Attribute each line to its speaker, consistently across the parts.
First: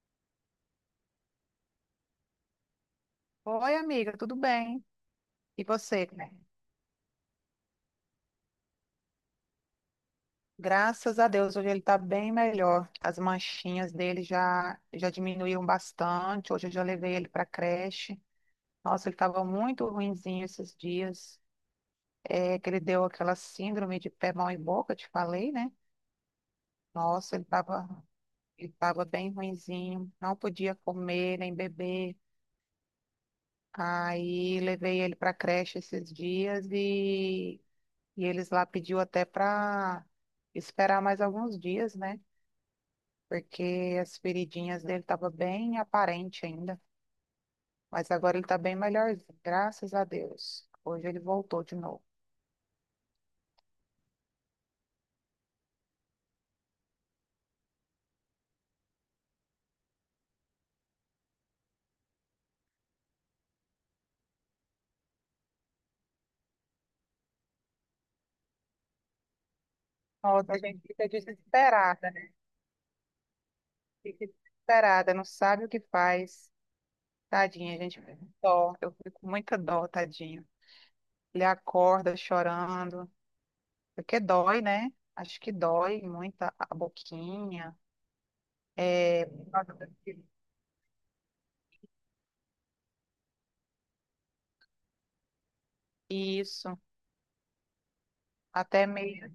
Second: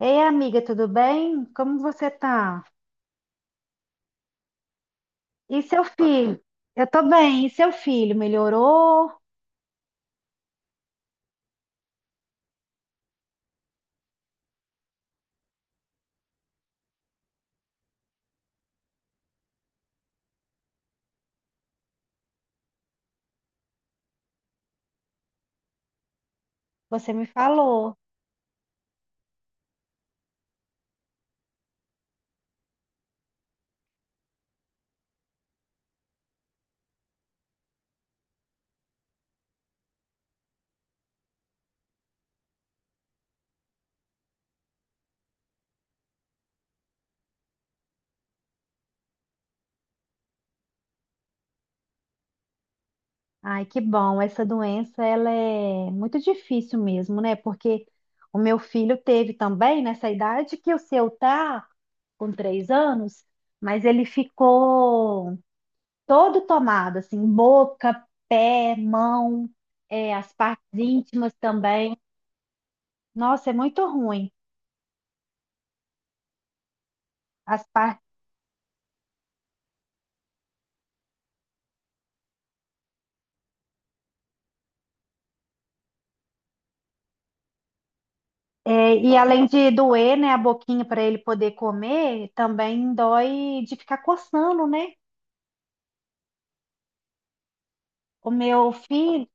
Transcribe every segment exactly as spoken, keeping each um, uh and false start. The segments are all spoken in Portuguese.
Speaker 1: Ei, amiga, tudo bem? Como você tá?
Speaker 2: Oi, amiga, tudo bem?
Speaker 1: E
Speaker 2: E
Speaker 1: seu Ah,
Speaker 2: você?
Speaker 1: filho? Eu tô bem. E seu filho melhorou?
Speaker 2: Graças a Deus, hoje ele está bem melhor. As manchinhas dele já, já diminuíram bastante. Hoje eu já levei ele para creche. Nossa, ele estava muito ruinzinho esses dias. É, que ele deu aquela síndrome de pé, mão e boca, te falei, né?
Speaker 1: Você me
Speaker 2: Nossa, ele estava
Speaker 1: falou.
Speaker 2: ele estava bem ruinzinho, não podia comer nem beber. Aí levei ele para creche esses dias e E eles lá pediu até para esperar mais alguns dias, né? Porque as feridinhas dele estavam bem aparente ainda. Mas agora ele está bem melhorzinho, graças a Deus. Hoje ele voltou de novo.
Speaker 1: Ai, que bom. Essa doença, ela é muito difícil mesmo, né? Porque o meu filho teve também nessa idade que o seu tá, com três anos, mas ele ficou todo tomado, assim, boca, pé, mão, é, as
Speaker 2: Nossa, a
Speaker 1: partes
Speaker 2: gente fica
Speaker 1: íntimas também.
Speaker 2: desesperada, né?
Speaker 1: Nossa, é muito
Speaker 2: Fica
Speaker 1: ruim.
Speaker 2: desesperada, não sabe o que faz.
Speaker 1: As
Speaker 2: Tadinha, a
Speaker 1: partes
Speaker 2: gente fica com dó. Eu fico com muita dó, tadinho. Ele acorda chorando, porque dói, né? Acho que dói muito a a boquinha.
Speaker 1: é, e
Speaker 2: É,
Speaker 1: além
Speaker 2: por
Speaker 1: de
Speaker 2: causa da-
Speaker 1: doer, né, a boquinha para ele poder comer, também dói de ficar coçando, né?
Speaker 2: isso,
Speaker 1: O meu
Speaker 2: até
Speaker 1: filho
Speaker 2: meio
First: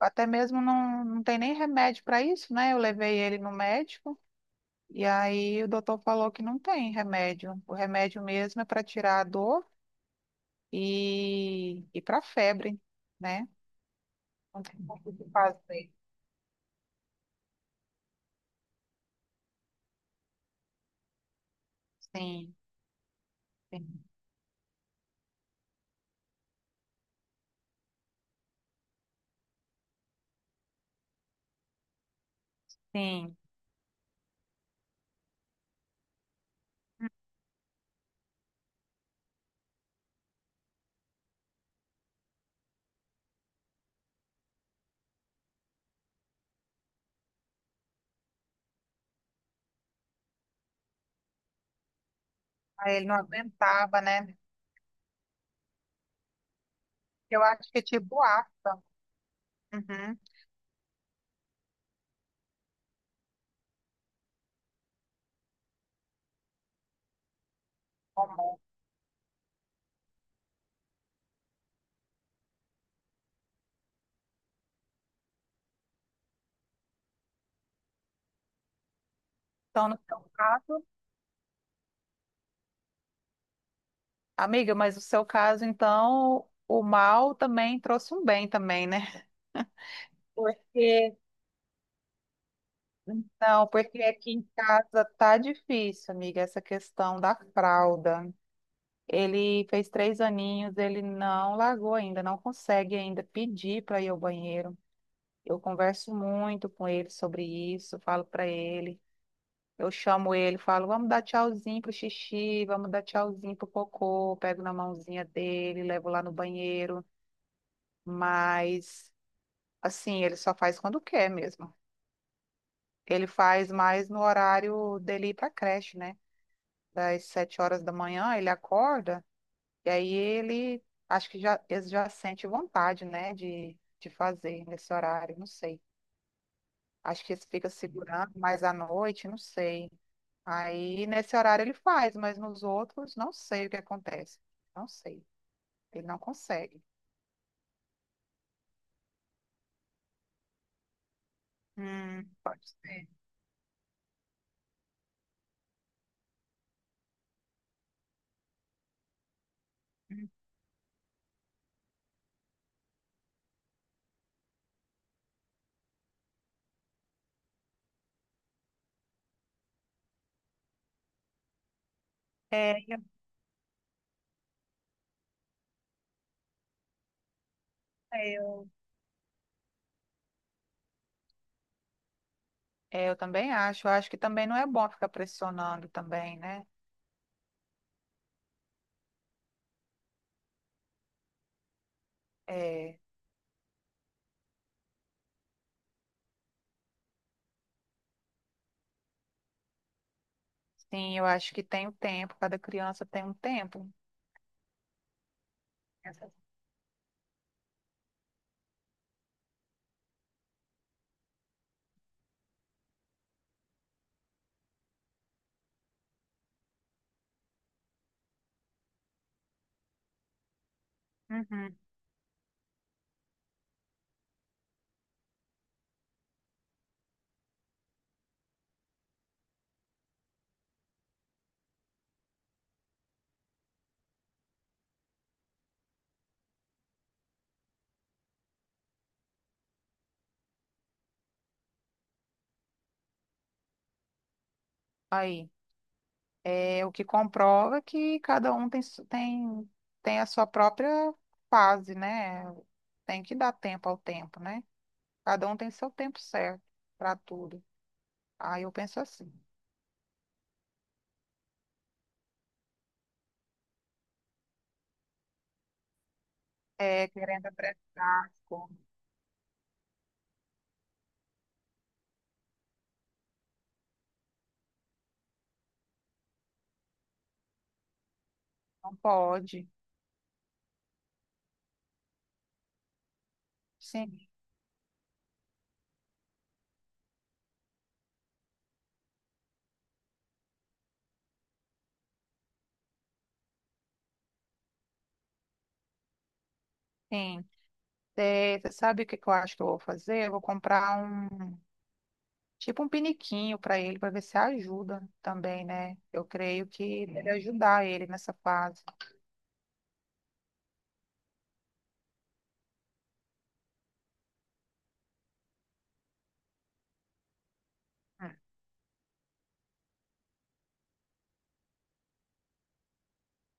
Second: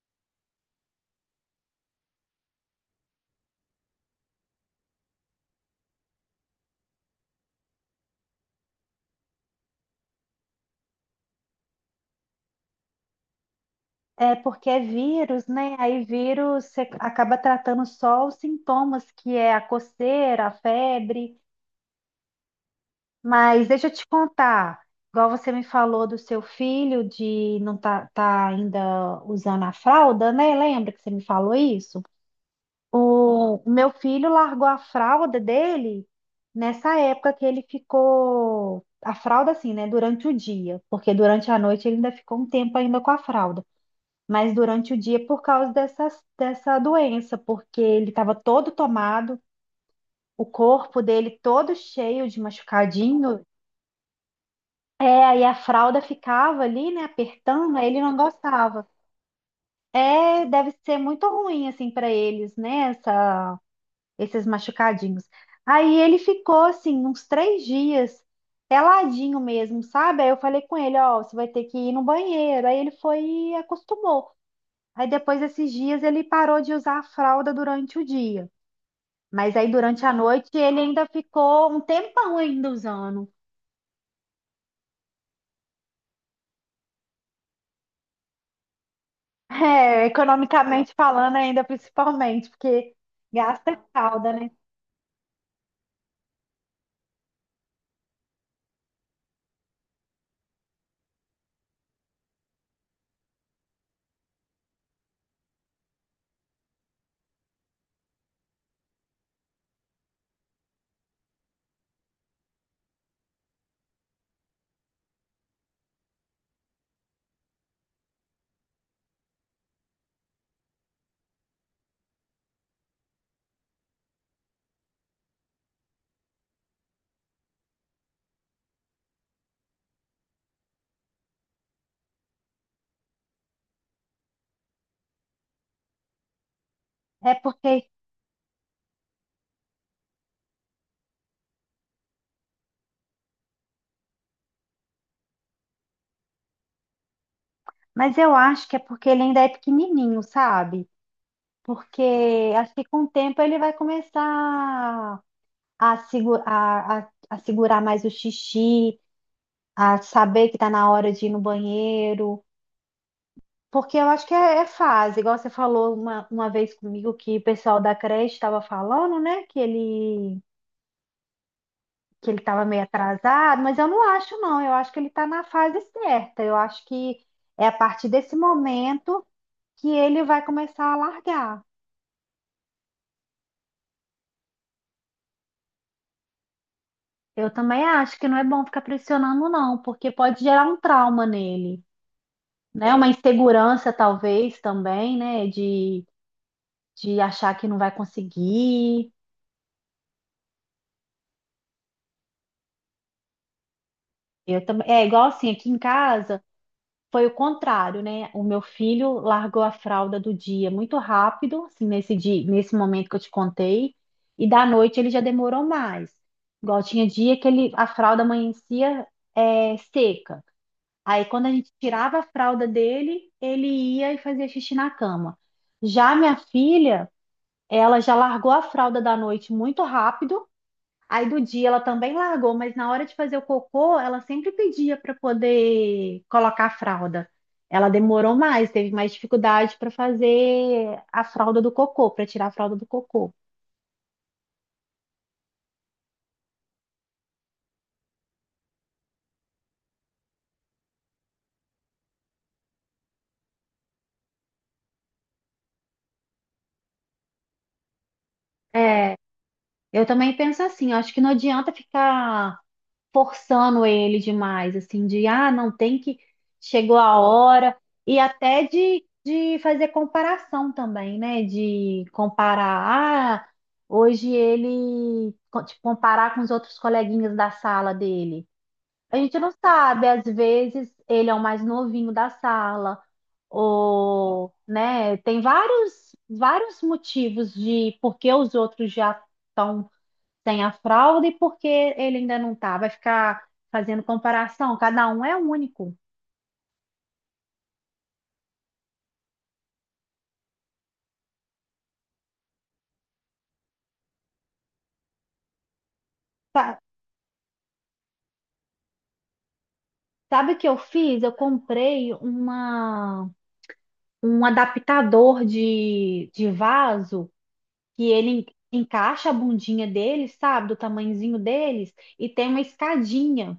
Speaker 2: até mesmo não, não tem nem remédio para isso, né? Eu levei ele no médico e aí o doutor falou que não tem remédio. O remédio mesmo é para tirar a dor e, e para febre, né?
Speaker 1: é
Speaker 2: Não
Speaker 1: porque
Speaker 2: tem
Speaker 1: é
Speaker 2: muito o que
Speaker 1: vírus, né?
Speaker 2: fazer.
Speaker 1: Aí vírus você acaba tratando só os sintomas, que é a coceira, a febre.
Speaker 2: Sim,
Speaker 1: Mas deixa eu
Speaker 2: sim,
Speaker 1: te contar, igual você me falou do seu filho de não tá, tá ainda usando a fralda, né? Lembra que você me falou isso?
Speaker 2: sim.
Speaker 1: O meu filho largou a fralda dele nessa época que ele ficou. A fralda, assim, né? Durante o dia, porque durante a noite ele ainda ficou um tempo ainda com a fralda. Mas durante o dia, por causa dessas, dessa doença, porque ele estava todo tomado, o corpo dele todo cheio de
Speaker 2: Aí ele não
Speaker 1: machucadinho.
Speaker 2: aguentava, né?
Speaker 1: É, aí a fralda ficava ali, né?
Speaker 2: Eu acho
Speaker 1: Apertando,
Speaker 2: que é
Speaker 1: aí ele não
Speaker 2: tipo afta.
Speaker 1: gostava.
Speaker 2: Uhum.
Speaker 1: É, deve ser muito ruim, assim, para eles, né? Essa esses machucadinhos. Aí ele ficou assim, uns três dias,
Speaker 2: Hormônio.
Speaker 1: peladinho mesmo, sabe? Aí eu falei com ele, ó, você vai ter que ir no banheiro. Aí ele foi e acostumou. Aí depois desses dias ele parou de usar a fralda durante o dia. Mas aí
Speaker 2: Então, no
Speaker 1: durante a
Speaker 2: seu
Speaker 1: noite ele
Speaker 2: caso,
Speaker 1: ainda ficou um tempão ainda usando.
Speaker 2: amiga, mas o seu caso, então, o mal também trouxe um bem também, né?
Speaker 1: É, economicamente
Speaker 2: Porque
Speaker 1: falando ainda principalmente, porque
Speaker 2: não,
Speaker 1: gasta
Speaker 2: porque
Speaker 1: fralda,
Speaker 2: aqui em
Speaker 1: né?
Speaker 2: casa tá difícil, amiga, essa questão da fralda. Ele fez três aninhos, ele não largou ainda, não consegue ainda pedir para ir ao banheiro. Eu converso muito com ele sobre isso, falo para ele, eu chamo ele, falo, vamos dar tchauzinho pro xixi, vamos dar tchauzinho pro cocô, pego na mãozinha dele, levo lá no banheiro, mas assim, ele só faz quando quer mesmo. Ele faz mais no horário dele ir para creche, né? Das sete horas da manhã, ele acorda, e aí ele acho que já, ele já sente vontade, né, de, de fazer nesse horário, não sei. Acho
Speaker 1: É
Speaker 2: que ele fica
Speaker 1: porque,
Speaker 2: segurando mais à noite, não sei. Aí nesse horário ele faz, mas nos outros não sei o que acontece. Não sei. Ele não consegue.
Speaker 1: mas eu acho que é porque ele ainda é pequenininho, sabe? Porque
Speaker 2: Hum, pode
Speaker 1: acho que com
Speaker 2: ser.
Speaker 1: o tempo ele vai começar a, segu- a- a- a segurar mais o xixi, a
Speaker 2: Hum.
Speaker 1: saber que está na hora de ir no banheiro. Porque eu acho que é, é fase, igual você falou uma, uma vez comigo que o pessoal da creche estava falando, né? Que ele que ele estava
Speaker 2: É,
Speaker 1: meio
Speaker 2: eu,
Speaker 1: atrasado, mas eu não acho, não. Eu acho que ele está na fase certa. Eu acho que é a partir desse
Speaker 2: eu-
Speaker 1: momento que ele vai começar a largar.
Speaker 2: é, eu também acho. Eu acho que também não é bom ficar pressionando também, né?
Speaker 1: Eu também acho que não é bom ficar pressionando, não, porque pode gerar um trauma nele, né?
Speaker 2: É,
Speaker 1: Uma insegurança, talvez, também, né? De, de achar que não vai conseguir.
Speaker 2: sim, eu acho que tem o tempo. Cada criança tem um tempo.
Speaker 1: Eu também. É igual assim, aqui em casa foi o contrário, né? O meu filho largou a fralda do dia muito rápido, assim, nesse dia, nesse momento que eu te contei, e da noite ele já demorou mais. Igual tinha dia que ele, a fralda amanhecia, é, seca. Aí, quando a gente
Speaker 2: Uhum.
Speaker 1: tirava a fralda dele, ele ia e fazia xixi na cama. Já minha filha, ela já largou a fralda da noite muito rápido. Aí do dia ela também largou, mas na hora de fazer o cocô, ela sempre pedia para poder colocar a fralda. Ela demorou mais, teve mais dificuldade para fazer a fralda do cocô, para tirar a fralda do cocô.
Speaker 2: Aí, é o que comprova que cada um tem, su- tem, tem a sua própria fase, né? Tem que dar tempo ao tempo, né? Cada um tem seu tempo certo para tudo. Aí eu penso
Speaker 1: É,
Speaker 2: assim,
Speaker 1: eu também penso assim, eu acho que não adianta ficar forçando ele demais, assim, de ah, não tem que, chegou
Speaker 2: é,
Speaker 1: a
Speaker 2: querendo
Speaker 1: hora, e
Speaker 2: apressar, as
Speaker 1: até
Speaker 2: coisas,
Speaker 1: de, de fazer comparação também, né? De comparar, ah, hoje ele, tipo, comparar com os outros coleguinhas da sala dele.
Speaker 2: não
Speaker 1: A gente não
Speaker 2: pode.
Speaker 1: sabe, às vezes ele é o mais novinho da sala,
Speaker 2: Sim,
Speaker 1: ou, né, tem vários, vários motivos de por que os outros já estão tem a fraude, porque ele ainda não tá. Vai ficar fazendo comparação, cada um é único.
Speaker 2: sim. É, você sabe o que que eu acho que eu vou fazer? Eu vou comprar um, tipo um piniquinho para ele, para ver se ajuda também, né? Eu creio
Speaker 1: Sa-
Speaker 2: que deve ajudar ele nessa fase.
Speaker 1: Sabe o que eu fiz? Eu comprei uma, um adaptador de, de vaso que ele en- encaixa a bundinha dele, sabe? Do tamanhozinho deles, e tem uma escadinha.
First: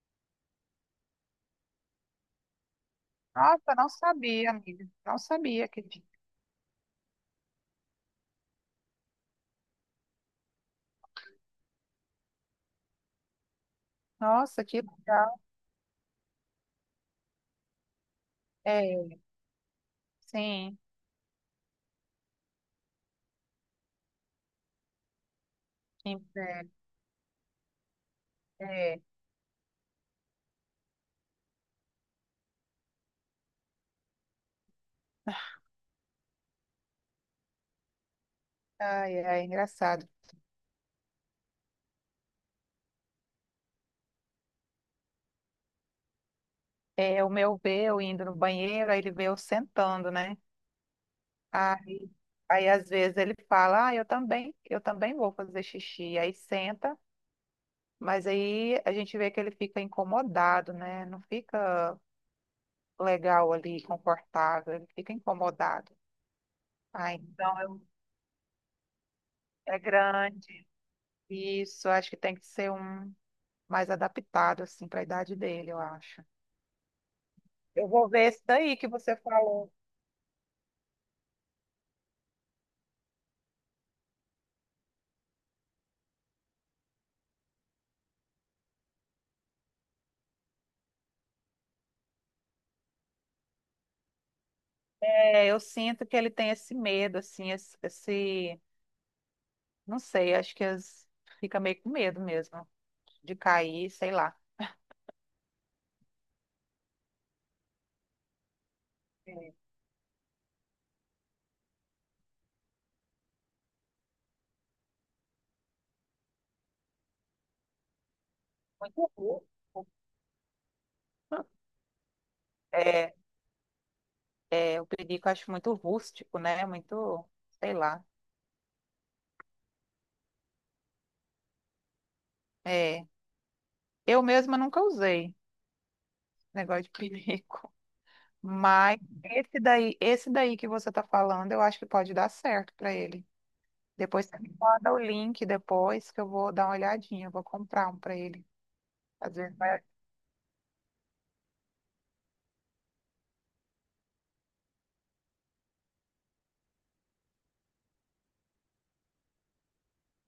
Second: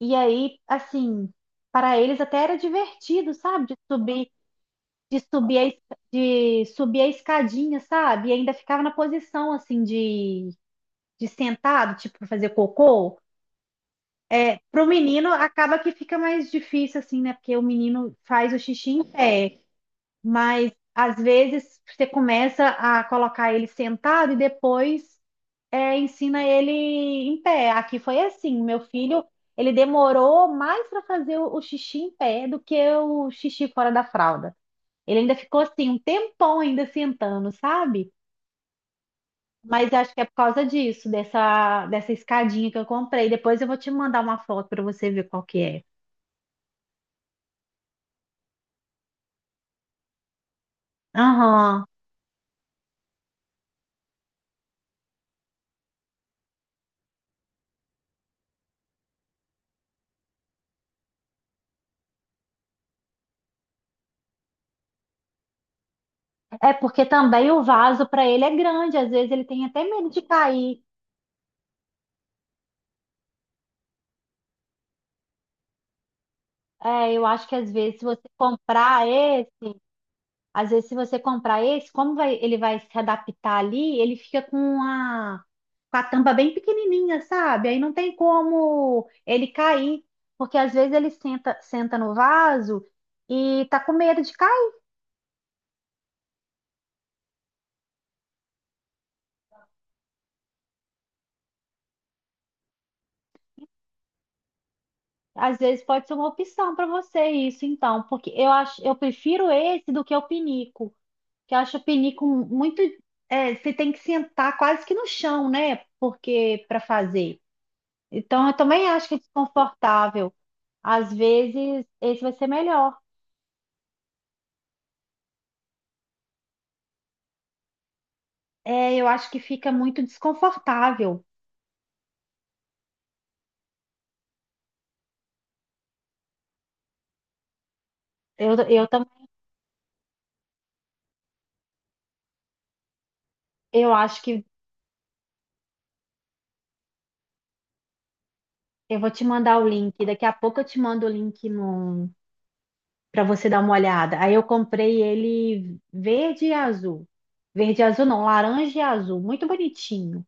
Speaker 1: E aí, assim, para eles até era divertido, sabe?
Speaker 2: Nossa,
Speaker 1: De
Speaker 2: não
Speaker 1: subir,
Speaker 2: sabia, amiga. Não
Speaker 1: de subir a,
Speaker 2: sabia
Speaker 1: es-
Speaker 2: que tinha.
Speaker 1: de subir a escadinha, sabe? E ainda ficava na posição assim de de sentado, tipo, pra fazer cocô, é,
Speaker 2: Nossa, que
Speaker 1: pro menino
Speaker 2: legal.
Speaker 1: acaba que fica mais difícil, assim, né? Porque o menino faz o xixi em
Speaker 2: É,
Speaker 1: pé, mas
Speaker 2: sim,
Speaker 1: às vezes você começa a colocar ele sentado e depois é,
Speaker 2: sim,
Speaker 1: ensina
Speaker 2: é,
Speaker 1: ele em pé. Aqui foi assim, meu
Speaker 2: é.
Speaker 1: filho, ele demorou mais para fazer o, o xixi em pé do que o xixi fora da fralda. Ele ainda ficou assim, um tempão ainda sentando, sabe?
Speaker 2: Ai, ai,
Speaker 1: Mas
Speaker 2: engraçado.
Speaker 1: acho que é por causa disso, dessa, dessa escadinha que eu comprei. Depois eu vou te mandar uma foto para você ver qual que é.
Speaker 2: É, o meu vê eu indo no banheiro, aí ele vê eu sentando, né?
Speaker 1: Aham.
Speaker 2: Aí, aí às vezes ele fala, ah, eu também, eu também vou fazer xixi. Aí senta, mas aí a gente vê que ele fica incomodado, né? Não fica legal ali, confortável, ele fica incomodado.
Speaker 1: É porque
Speaker 2: Ah,
Speaker 1: também
Speaker 2: então
Speaker 1: o
Speaker 2: eu,
Speaker 1: vaso para ele é grande, às vezes ele tem
Speaker 2: é
Speaker 1: até medo de
Speaker 2: grande.
Speaker 1: cair.
Speaker 2: Isso, acho que tem que ser um mais adaptado assim para a idade dele, eu acho.
Speaker 1: É, eu acho que às
Speaker 2: Eu
Speaker 1: vezes se
Speaker 2: vou
Speaker 1: você
Speaker 2: ver esse daí que
Speaker 1: comprar
Speaker 2: você
Speaker 1: esse,
Speaker 2: falou.
Speaker 1: às vezes se você comprar esse, como vai, ele vai se adaptar ali, ele fica com a, com a tampa bem pequenininha, sabe? Aí não tem como ele cair, porque às vezes ele senta, senta no vaso e tá com medo de cair.
Speaker 2: É, eu sinto que ele tem esse medo, assim, esse, esse- não sei, acho que as- fica meio com medo mesmo de cair, sei lá.
Speaker 1: Às vezes pode ser uma opção para você isso, então, porque eu acho, eu prefiro
Speaker 2: É,
Speaker 1: esse do que o pinico, que eu acho o pinico muito, é, você tem que sentar quase que no chão, né? Porque para fazer. Então, eu também acho
Speaker 2: muito
Speaker 1: que é
Speaker 2: rústico.
Speaker 1: desconfortável. Às vezes esse vai ser melhor.
Speaker 2: É, é, o perico eu acho muito rústico, né? Muito, sei lá.
Speaker 1: É, eu acho que fica muito desconfortável.
Speaker 2: É, eu mesma nunca usei esse negócio de perico,
Speaker 1: Eu, eu,
Speaker 2: mas
Speaker 1: tam-
Speaker 2: esse daí, esse daí que você está falando, eu acho que pode dar certo para ele.
Speaker 1: eu acho
Speaker 2: Depois você
Speaker 1: que
Speaker 2: me manda o link depois que eu vou dar uma olhadinha, eu vou comprar um para ele.
Speaker 1: eu vou te
Speaker 2: Às vezes
Speaker 1: mandar o
Speaker 2: vai.
Speaker 1: link. Daqui a pouco eu te mando o link no, para você dar uma olhada. Aí eu comprei ele verde e azul. Verde e azul não, laranja e azul, muito bonitinho.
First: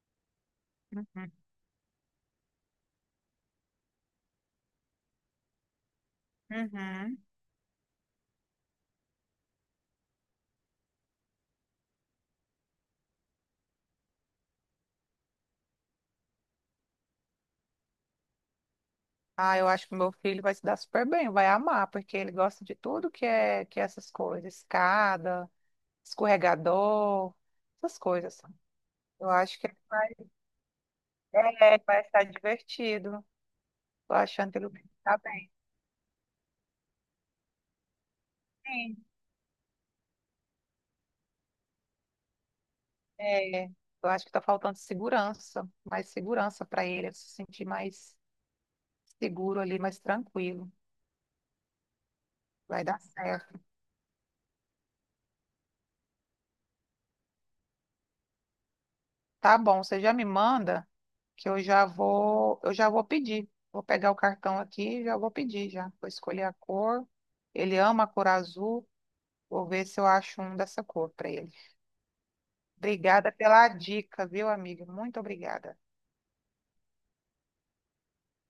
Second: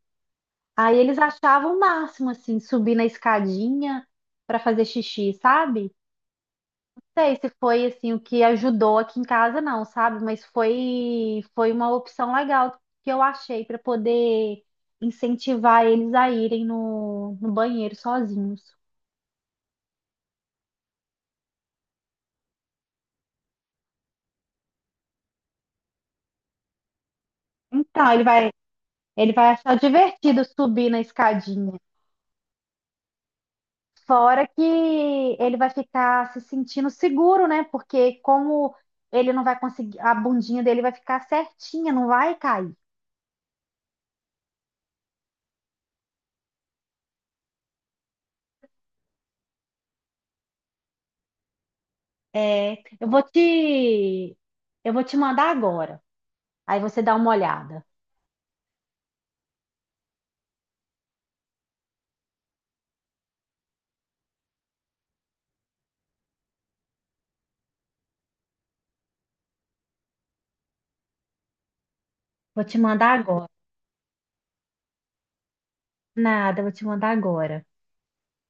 Speaker 1: Aí eles
Speaker 2: Uhum.
Speaker 1: achavam o máximo assim, subir na escadinha para fazer xixi, sabe? Não
Speaker 2: Uhum.
Speaker 1: sei se foi assim o que ajudou aqui em casa não, sabe? Mas foi foi uma opção legal que eu achei para poder incentivar eles a irem no, no banheiro sozinhos.
Speaker 2: Ah, eu acho que meu filho vai se dar super bem, vai amar, porque ele gosta de tudo que é que é essas coisas, escada, escorregador, essas
Speaker 1: Então, ele
Speaker 2: coisas.
Speaker 1: vai
Speaker 2: Eu
Speaker 1: ele vai
Speaker 2: acho que
Speaker 1: achar
Speaker 2: ele vai,
Speaker 1: divertido subir na escadinha.
Speaker 2: é, vai estar divertido. Tô
Speaker 1: Fora
Speaker 2: achando que
Speaker 1: que
Speaker 2: ele vai estar bem.
Speaker 1: ele vai ficar se sentindo seguro, né? Porque como
Speaker 2: Sim.
Speaker 1: ele não vai conseguir, a bundinha dele vai ficar certinha, não vai cair.
Speaker 2: É, eu acho que tá faltando segurança, mais segurança para ele, ele se sentir mais seguro ali, mais tranquilo.
Speaker 1: É,
Speaker 2: Vai dar
Speaker 1: eu vou
Speaker 2: certo.
Speaker 1: te, eu vou te mandar agora. Aí você dá uma olhada.
Speaker 2: Tá bom, você já me manda que eu já vou, eu já vou pedir. Vou pegar o cartão aqui e já vou pedir já. Vou escolher a cor. Ele ama a cor azul. Vou ver se eu acho um dessa cor para ele.
Speaker 1: Vou te mandar
Speaker 2: Obrigada
Speaker 1: agora.
Speaker 2: pela dica, viu, amiga? Muito obrigada.
Speaker 1: Nada, eu vou te mandar agora.